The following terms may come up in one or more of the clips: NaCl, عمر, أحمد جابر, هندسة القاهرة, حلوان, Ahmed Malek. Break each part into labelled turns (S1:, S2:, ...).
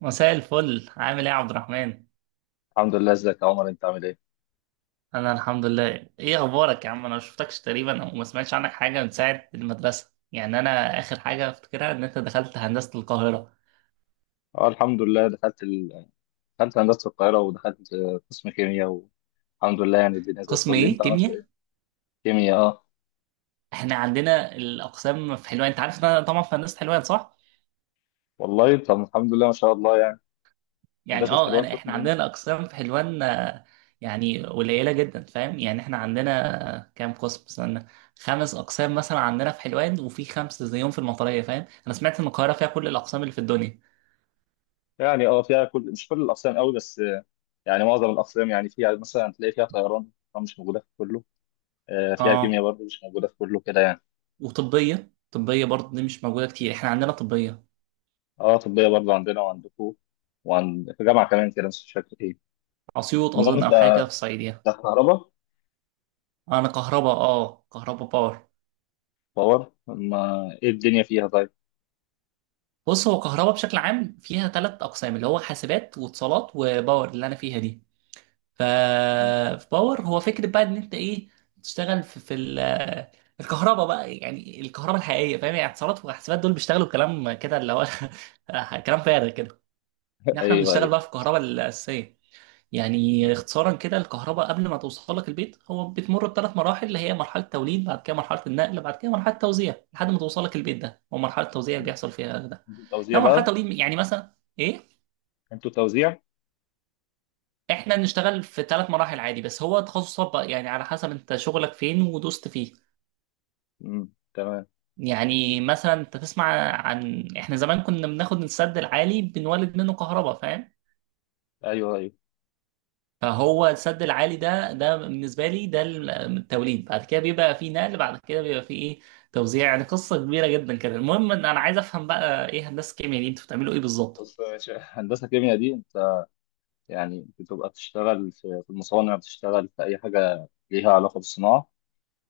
S1: مساء الفل، عامل ايه يا عبد الرحمن؟
S2: الحمد لله، ازيك يا عمر؟ انت عامل ايه؟
S1: انا الحمد لله. ايه اخبارك يا عم؟ انا ما شفتكش تقريبا او ما سمعتش عنك حاجه من ساعه المدرسه. انا اخر حاجه افتكرها ان انت دخلت هندسه القاهره.
S2: اه الحمد لله، دخلت هندسة القاهرة، ودخلت قسم كيمياء، والحمد لله. يعني الدنيا زي
S1: قسم
S2: الفل.
S1: ايه،
S2: انت عملت
S1: كيمياء؟
S2: ايه؟ كيمياء اه.
S1: احنا عندنا الاقسام في حلوان، انت عارف ان انا طبعا في هندسه حلوان صح؟
S2: والله طب الحمد لله، ما شاء الله يعني.
S1: يعني
S2: هندسة
S1: اه
S2: حلوان
S1: انا
S2: قسم
S1: احنا عندنا
S2: ايه؟
S1: الاقسام في حلوان يعني قليله جدا، فاهم؟ احنا عندنا كام قسم، استنى، خمس اقسام مثلا عندنا في حلوان، وفي خمسه زيهم في المطريه، فاهم؟ انا سمعت ان القاهره فيها كل الاقسام اللي في الدنيا.
S2: يعني اه فيها كل، مش كل الأقسام قوي، بس يعني معظم الأقسام. يعني فيها مثلا، هتلاقي فيها طيران، طبعاً مش موجودة في كله. فيها كيمياء
S1: اه،
S2: برضه، مش موجودة في كله كده يعني.
S1: وطبية، طبية برضه دي مش موجودة كتير، احنا عندنا طبية.
S2: اه طبية برضه، عندنا وعندكم، وعند في جامعة كمان كده، بس مش فاكر ايه.
S1: أسيوط
S2: المهم
S1: أظن،
S2: انت،
S1: أو حاجة كده في الصعيدية.
S2: أنت كهرباء
S1: أنا كهرباء، اه كهرباء باور.
S2: باور. ما ايه الدنيا فيها؟
S1: بص، هو كهرباء بشكل عام فيها ثلاث أقسام، اللي هو حاسبات واتصالات وباور اللي أنا فيها دي. ف
S2: طيب؟
S1: في باور هو فكرة بقى إن أنت إيه، تشتغل في الكهرباء بقى، يعني الكهرباء الحقيقية، فاهم؟ يعني اتصالات وحاسبات دول بيشتغلوا كلام كده اللي هو كلام فارغ كده، إن احنا
S2: ايوه
S1: بنشتغل
S2: ايوه.
S1: بقى في الكهرباء الأساسية. يعني
S2: مم.
S1: اختصارا كده، الكهرباء قبل ما توصل لك البيت هو بتمر بثلاث مراحل، اللي هي مرحلة توليد، بعد كده مرحلة النقل، بعد كده مرحلة توزيع لحد ما توصل لك البيت. ده هو مرحلة توزيع اللي
S2: مم.
S1: بيحصل فيها ده.
S2: انتوا توزيع
S1: لو مرحلة
S2: بقى.
S1: توليد يعني مثلا ايه،
S2: انتوا توزيع.
S1: احنا بنشتغل في ثلاث مراحل عادي، بس هو تخصصات بقى يعني على حسب انت شغلك فين ودوست فيه.
S2: مم. تمام.
S1: يعني مثلا انت تسمع عن احنا زمان كنا بناخد السد العالي بنولد منه كهرباء، فاهم؟
S2: ايوه ايوه.
S1: فهو السد العالي ده، ده بالنسبه لي ده التوليد، بعد كده بيبقى فيه نقل، بعد كده بيبقى فيه ايه، توزيع. يعني قصه كبيره جدا كده. المهم ان انا عايز افهم بقى ايه هندسه الكيمياء دي، انتوا بتعملوا ايه بالظبط؟
S2: بص يا باشا، هندسه كيمياء دي انت يعني بتبقى بتشتغل في المصانع، بتشتغل في اي حاجه ليها علاقه بالصناعه.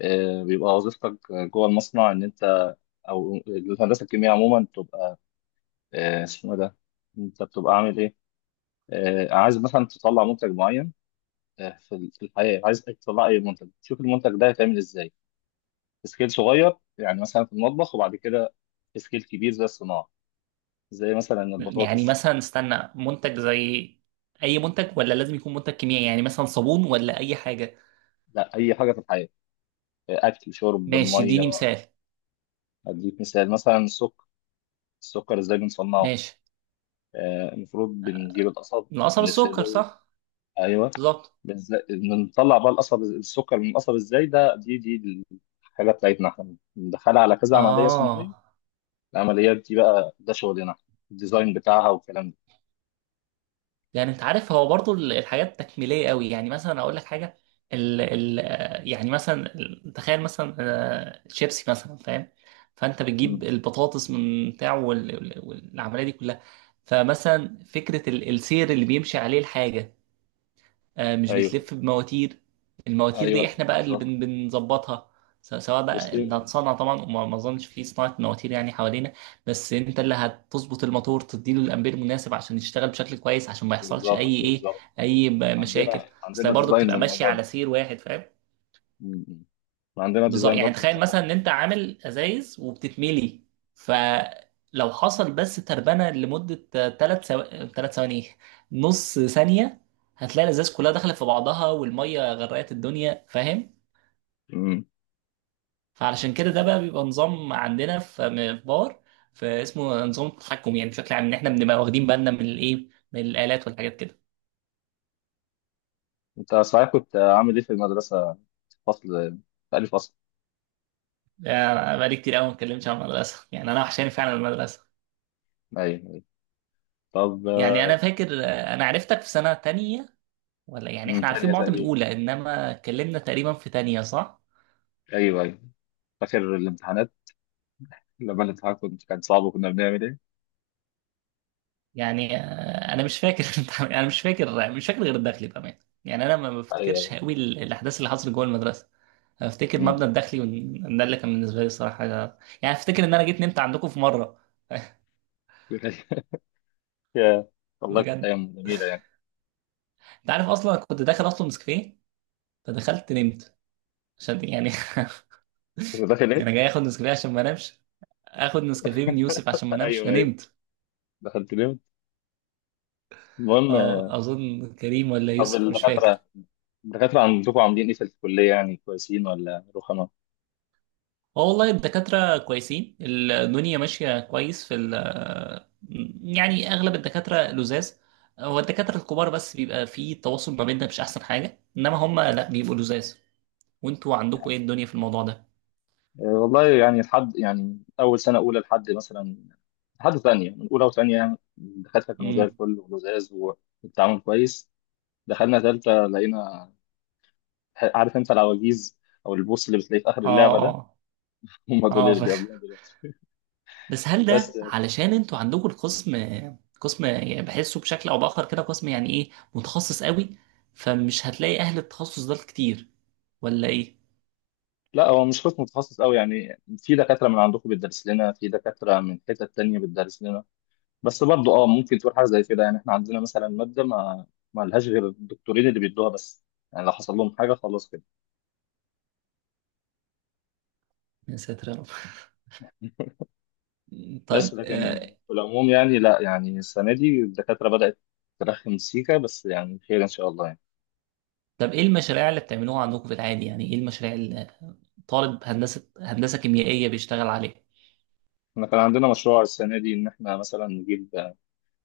S2: بيبقى وظيفتك جوه المصنع ان انت، او الهندسه الكيمياء عموما بتبقى اسمه إيه ده، انت بتبقى عامل ايه. عايز مثلا تطلع منتج معين. في الحياه، عايز تطلع اي منتج تشوف المنتج ده هيتعمل ازاي. سكيل صغير يعني مثلا في المطبخ، وبعد كده سكيل كبير زي الصناعه، زي مثلا
S1: يعني
S2: البطاطس.
S1: مثلا استنى، منتج زي اي منتج، ولا لازم يكون منتج كيميائي؟ يعني مثلا صابون ولا اي حاجه؟
S2: لا، اي حاجه في الحياه، اكل شرب
S1: ماشي اديني
S2: ميه.
S1: مثال.
S2: اديك مثال، مثلا السكر. السكر ازاي بنصنعه؟
S1: ماشي.
S2: المفروض بنجيب القصب
S1: القصب السكر
S2: ونغسله.
S1: صح.
S2: ايوه
S1: بالظبط.
S2: بنطلع بقى القصب السكر من القصب. ازاي ده؟ دي الحاجه بتاعتنا، احنا بندخلها على كذا عمليه
S1: اه،
S2: صناعيه. العمليات دي بقى، ده شغلنا، الديزاين بتاعها والكلام ده.
S1: يعني انت عارف هو برضو الحاجات تكميليه قوي، يعني مثلا اقول لك حاجه، ال ال يعني مثلا ال- تخيل مثلا شيبسي مثلا، فاهم؟ فانت بتجيب
S2: مم.
S1: البطاطس من بتاعه، وال- وال- والعمليه دي كلها، فمثلا فكره السير اللي بيمشي عليه الحاجه مش
S2: ايوه
S1: بتلف بمواتير؟ المواتير دي
S2: ايوه.
S1: احنا بقى اللي
S2: بالظبط
S1: بنظبطها. سواء بقى انت هتصنع طبعا، وما ما اظنش في صناعة مواتير يعني حوالينا، بس انت اللي هتظبط الموتور، تديله الامبير المناسب عشان يشتغل بشكل كويس، عشان ما يحصلش
S2: بالظبط
S1: اي ايه،
S2: بالظبط.
S1: اي
S2: عندنا،
S1: مشاكل. اصل
S2: عندنا
S1: هي برضه
S2: ديزاين
S1: بتبقى ماشية
S2: للموضوع
S1: على
S2: ده.
S1: سير واحد، فاهم؟
S2: م- م. عندنا
S1: بالظبط.
S2: ديزاين
S1: يعني
S2: برضه
S1: تخيل
S2: للموضوع
S1: مثلا
S2: ده.
S1: ان انت عامل ازايز وبتتملي، فلو حصل بس تربنه لمده ثلاث ثو... ثلاث ثواني، ايه، نص ثانيه، هتلاقي الازاز كلها دخلت في بعضها والميه غرقت الدنيا، فاهم؟
S2: م- م.
S1: فعلشان كده ده بقى بيبقى نظام عندنا في في باور، فاسمه نظام التحكم. يعني بشكل عام ان احنا بنبقى واخدين بالنا من الايه، من الالات والحاجات كده.
S2: انت صحيح كنت عامل ايه في المدرسة؟ فصل؟ تاني فصل؟
S1: يعني بقالي كتير قوي ما اتكلمتش عن المدرسه، يعني انا وحشاني فعلا المدرسه.
S2: ايوه أيوة. طب،
S1: يعني انا فاكر انا عرفتك في سنه تانية، ولا يعني
S2: م،
S1: احنا عارفين
S2: تانية
S1: بعض من
S2: تقريبا.
S1: اولى، انما اتكلمنا تقريبا في تانية صح؟
S2: ايوه ايوه. فاكر الامتحانات؟ لما الامتحان كنت كان صعب، وكنا بنعمل ايه؟
S1: يعني انا مش فاكر. انا مش فاكر، مش فاكر غير الداخلي بامان. يعني انا ما
S2: ايوه
S1: بفتكرش
S2: أيوة.
S1: قوي الاحداث اللي حصلت جوه المدرسه. أنا افتكر
S2: م.
S1: مبنى الداخلي، ده اللي كان بالنسبه لي الصراحه حاجه، يعني افتكر ان انا جيت نمت عندكم في مره.
S2: يا، والله كانت
S1: بجد،
S2: ايام جميلة يعني.
S1: انت عارف اصلا كنت داخل اطلب نسكافيه فدخلت نمت عشان يعني
S2: كنت داخل ايه؟
S1: يعني جاي اخد نسكافيه عشان ما انامش، اخد نسكافيه من يوسف عشان ما انامش
S2: ايوه ايوه.
S1: فنمت.
S2: دخلت ليه؟ المهم.
S1: اه اظن كريم ولا
S2: طب
S1: يوسف، مش
S2: الدكاترة،
S1: فاكر.
S2: الدكاترة عندكم عاملين ايه في الكلية؟ يعني كويسين ولا رخمة؟
S1: اه والله الدكاترة كويسين، الدنيا ماشية كويس في ال، يعني أغلب الدكاترة لزاز. هو الدكاترة الكبار بس بيبقى في تواصل ما بيننا مش أحسن حاجة، إنما هم لأ بيبقوا لزاز. وأنتوا عندكم إيه الدنيا في الموضوع ده؟
S2: والله يعني لحد، يعني أول سنة أولى لحد مثلا، لحد تانية، من أولى وتانية يعني الدكاترة كانوا زي
S1: امم.
S2: الفل ولزاز، والتعامل كويس. دخلنا تالتة لقينا، عارف أنت العواجيز أو البوس اللي بتلاقيه في آخر
S1: اه
S2: اللعبة ده؟
S1: اه.
S2: هم دول
S1: اه
S2: اللي بيقابلونا دلوقتي.
S1: بس هل
S2: بس
S1: ده علشان أنتوا عندكم القسم، قسم يعني بحسه بشكل أو بآخر كده قسم يعني إيه متخصص قوي، فمش هتلاقي أهل التخصص ده كتير، ولا إيه؟
S2: لا، هو مش قسم متخصص أوي، يعني في دكاترة من عندكم بتدرس لنا، في دكاترة من حتة تانية بتدرس لنا. بس برضه أه ممكن تقول حاجة زي كده، يعني إحنا عندنا مثلا مادة ما ما لهاش غير الدكتورين اللي بيدوها بس. يعني لو حصل لهم حاجة خلاص كده.
S1: يا ساتر يا رب.
S2: بس
S1: طيب
S2: لكن في العموم يعني لا، يعني السنة دي الدكاترة بدأت ترخم سيكا، بس يعني خير إن شاء الله يعني.
S1: طب ايه المشاريع اللي بتعملوها عندكم في العادي؟ يعني ايه المشاريع اللي طالب هندسة كيميائية بيشتغل عليها؟
S2: احنا كان عندنا مشروع السنة دي، إن احنا مثلا نجيب،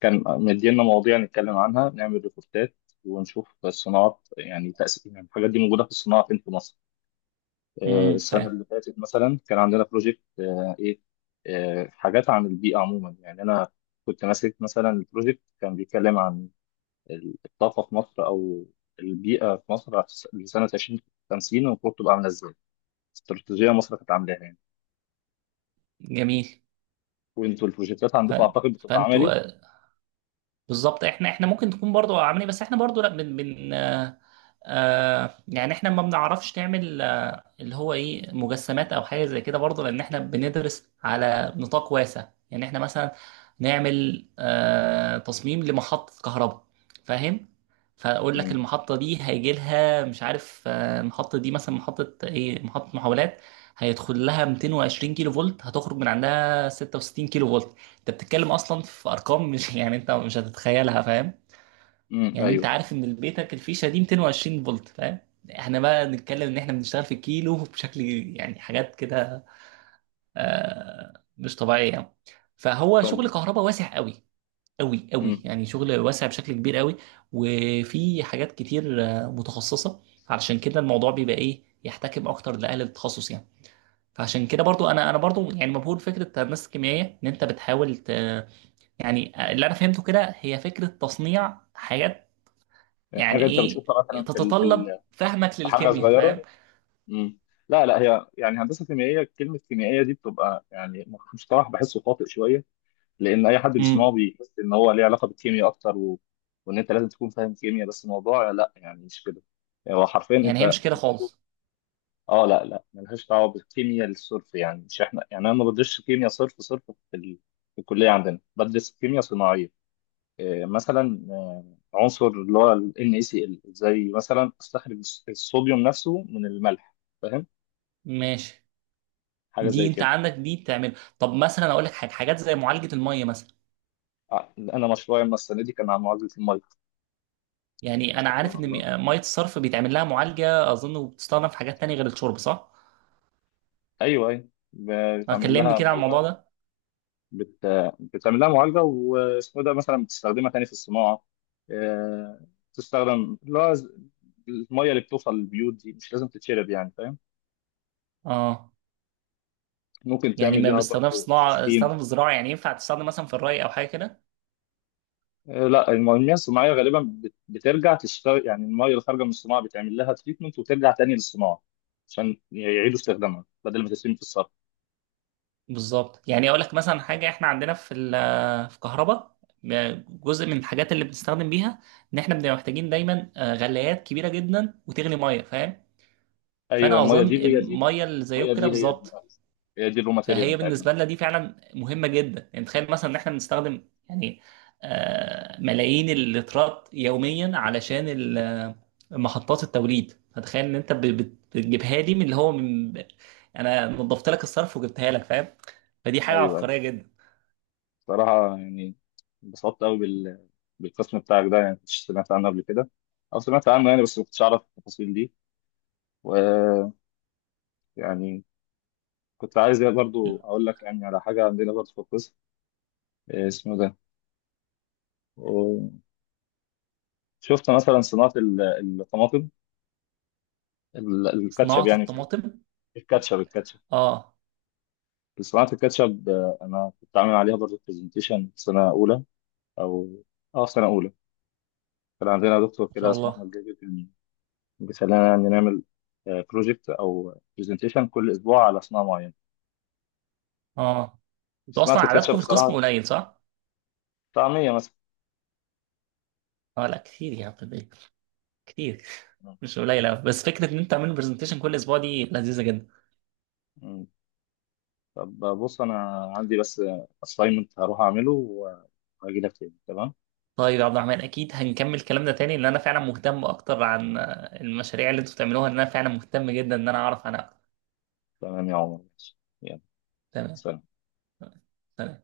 S2: كان مدينا مواضيع نتكلم عنها، نعمل ريبورتات ونشوف الصناعات، يعني تأثير، يعني الحاجات دي موجودة في الصناعة فين في مصر.
S1: امم،
S2: السنة
S1: فاهم.
S2: اللي فاتت مثلا كان عندنا بروجكت إيه حاجات عن البيئة عموما. يعني أنا كنت ماسك مثلا البروجكت، كان بيتكلم عن الطاقة في مصر، أو البيئة في مصر، لسنة 2050 المفروض تبقى عاملة إزاي، استراتيجية مصر كانت عاملاها يعني.
S1: جميل.
S2: وأنتوا البروجكتات
S1: ف...
S2: عندكم أعتقد بتبقى
S1: فانتوا
S2: عملي.
S1: بالظبط احنا، احنا ممكن تكون برضو عاملين إيه، بس احنا برضو لا بن بن آه آه يعني احنا ما بنعرفش نعمل آه اللي هو ايه، مجسمات او حاجه زي كده برضو، لان احنا بندرس على نطاق واسع. يعني احنا مثلا نعمل آه تصميم لمحطه كهرباء، فاهم؟ فاقول لك
S2: امم.
S1: المحطه دي هيجي لها مش عارف، المحطه دي مثلا محطه ايه، محطه محولات، هيدخل لها 220 كيلو فولت، هتخرج من عندها 66 كيلو فولت. انت بتتكلم اصلا في ارقام مش يعني انت مش هتتخيلها، فاهم؟ يعني انت
S2: أيوه.
S1: عارف ان البيتك الفيشه دي 220 فولت، فاهم؟ احنا بقى نتكلم ان احنا بنشتغل في كيلو بشكل يعني حاجات كده آه مش طبيعيه يعني. فهو شغل
S2: طب
S1: كهرباء واسع قوي، قوي
S2: امم
S1: قوي، يعني شغل واسع بشكل كبير قوي. وفي حاجات كتير متخصصه، علشان كده الموضوع بيبقى ايه، يحتكم اكتر لاهل التخصص يعني. فعشان كده برضو انا برضو يعني مبهور فكره الناس الكيميائيه ان انت بتحاول يعني اللي انا فهمته كده هي فكره تصنيع حاجات يعني،
S2: حاجة أنت
S1: ايه،
S2: بتشوفها مثلا
S1: تتطلب فهمك
S2: في حاجة
S1: للكيمياء، فاهم؟
S2: صغيرة. امم. لا لا، هي يعني هندسة كيميائية، كلمة كيميائية دي بتبقى يعني مصطلح بحسه خاطئ شوية، لأن أي حد بيسمعه
S1: امم.
S2: بيحس إن هو ليه علاقة بالكيمياء أكتر، وإن أنت لازم تكون فاهم كيمياء، بس الموضوع لا، يعني مش كده. يعني هو حرفيا
S1: يعني هي
S2: أنت
S1: مش كده خالص.
S2: اه. لا لا، ملهاش دعوه بالكيمياء الصرف، يعني مش احنا، يعني انا ما بدرسش كيمياء صرف صرف في, ال... في الكليه عندنا بدرس كيمياء صناعيه. إيه مثلا، عنصر اللي هو ال NaCl، زي مثلا استخرج الصوديوم نفسه من الملح، فاهم؟
S1: ماشي.
S2: حاجه
S1: دي
S2: زي
S1: انت
S2: كده.
S1: عندك دي تعمل؟ طب مثلا اقول لك حاجه، حاجات زي معالجه الميه مثلا.
S2: انا مشروعي أما السنه دي كان عن معالجه الميه.
S1: يعني انا عارف
S2: سبحان
S1: ان
S2: الله.
S1: ميه الصرف بيتعمل لها معالجه اظن، وبتستخدم في حاجات تانية غير الشرب صح؟
S2: ايوه ايوه بتعمل
S1: كلمني
S2: لها
S1: كده عن
S2: معالجه.
S1: الموضوع ده.
S2: بت... بتعمل لها معالجه، واسمه ده، مثلا بتستخدمها تاني في الصناعه. آه، تستخدم اللي هو الميه اللي بتوصل للبيوت دي مش لازم تتشرب يعني، فاهم؟
S1: اه،
S2: ممكن
S1: يعني
S2: تعمل
S1: ما
S2: بيها
S1: بيستخدم في
S2: برضه
S1: صناعه،
S2: تسخين.
S1: استخدام في الزراعه يعني، ينفع تستخدم مثلا في الري او حاجه كده؟
S2: لا، المياه الصناعيه غالبا بترجع تشتغل، يعني الميه اللي خارجه من الصناعه بتعمل لها تريتمنت وترجع تاني للصناعه، عشان يعيدوا استخدامها بدل ما تترمي في الصرف.
S1: بالظبط. يعني اقول لك مثلا حاجه، احنا عندنا في في كهرباء، جزء من الحاجات اللي بنستخدم بيها ان احنا بنبقى محتاجين دايما غلايات كبيره جدا، وتغلي ميه، فاهم؟
S2: ايوه
S1: فانا
S2: الميه
S1: اظن
S2: دي هي دي،
S1: الميه اللي
S2: الميه
S1: زيك كده
S2: دي هي دي
S1: بالظبط.
S2: أيوة. هي دي الرو ماتيريال
S1: فهي
S2: بتاعتنا.
S1: بالنسبه لنا دي فعلا مهمه جدا. يعني تخيل مثلا ان احنا بنستخدم يعني ملايين اللترات يوميا علشان محطات التوليد. فتخيل ان انت بتجيبها لي من اللي هو من، انا نظفت لك الصرف وجبتها لك، فاهم؟ فدي حاجه
S2: ايوه.
S1: عبقريه جدا.
S2: صراحة يعني انبسطت قوي بالقسم بتاعك ده، يعني مش سمعت عنه قبل كده، أو سمعت عنه يعني بس ما كنتش أعرف التفاصيل دي. ويعني كنت عايز يعني برضو أقول لك يعني على حاجة عندنا برضو في القسم. اسمه ده و- شفت مثلا صناعة الطماطم، الكاتشب
S1: صناعة
S2: يعني، في
S1: الطماطم.
S2: الكاتشب، الكاتشب،
S1: اه
S2: صناعة الكاتشب. أنا كنت عامل عليها برضو برزنتيشن في سنة أولى، أو أه في سنة أولى كان عندنا دكتور
S1: ما
S2: كده
S1: شاء
S2: اسمه
S1: الله.
S2: أحمد جابر، بيخلينا نعمل بروجكت او برزنتيشن كل اسبوع على صناعه معينه.
S1: اه، انتوا
S2: صناعه
S1: اصلا
S2: الكاتشب
S1: عددكم في القسم
S2: بصراحه،
S1: قليل صح؟
S2: طعميه مثلا.
S1: اه لا كتير يا عبد الباقي، كتير، مش قليل أوي. بس فكرة ان انت تعمل برزنتيشن كل اسبوع دي لذيذة جدا.
S2: مم. طب بص انا عندي بس assignment، هروح اعمله وهجي لك تاني. تمام،
S1: طيب يا عبد الرحمن، اكيد هنكمل كلامنا تاني، لان انا فعلا مهتم اكتر عن المشاريع اللي انتوا بتعملوها، لان انا فعلا مهتم جدا ان انا اعرف عنها اكتر.
S2: تمام يا عمر ماشي. يلا،
S1: تمام.
S2: سلام.
S1: تمام.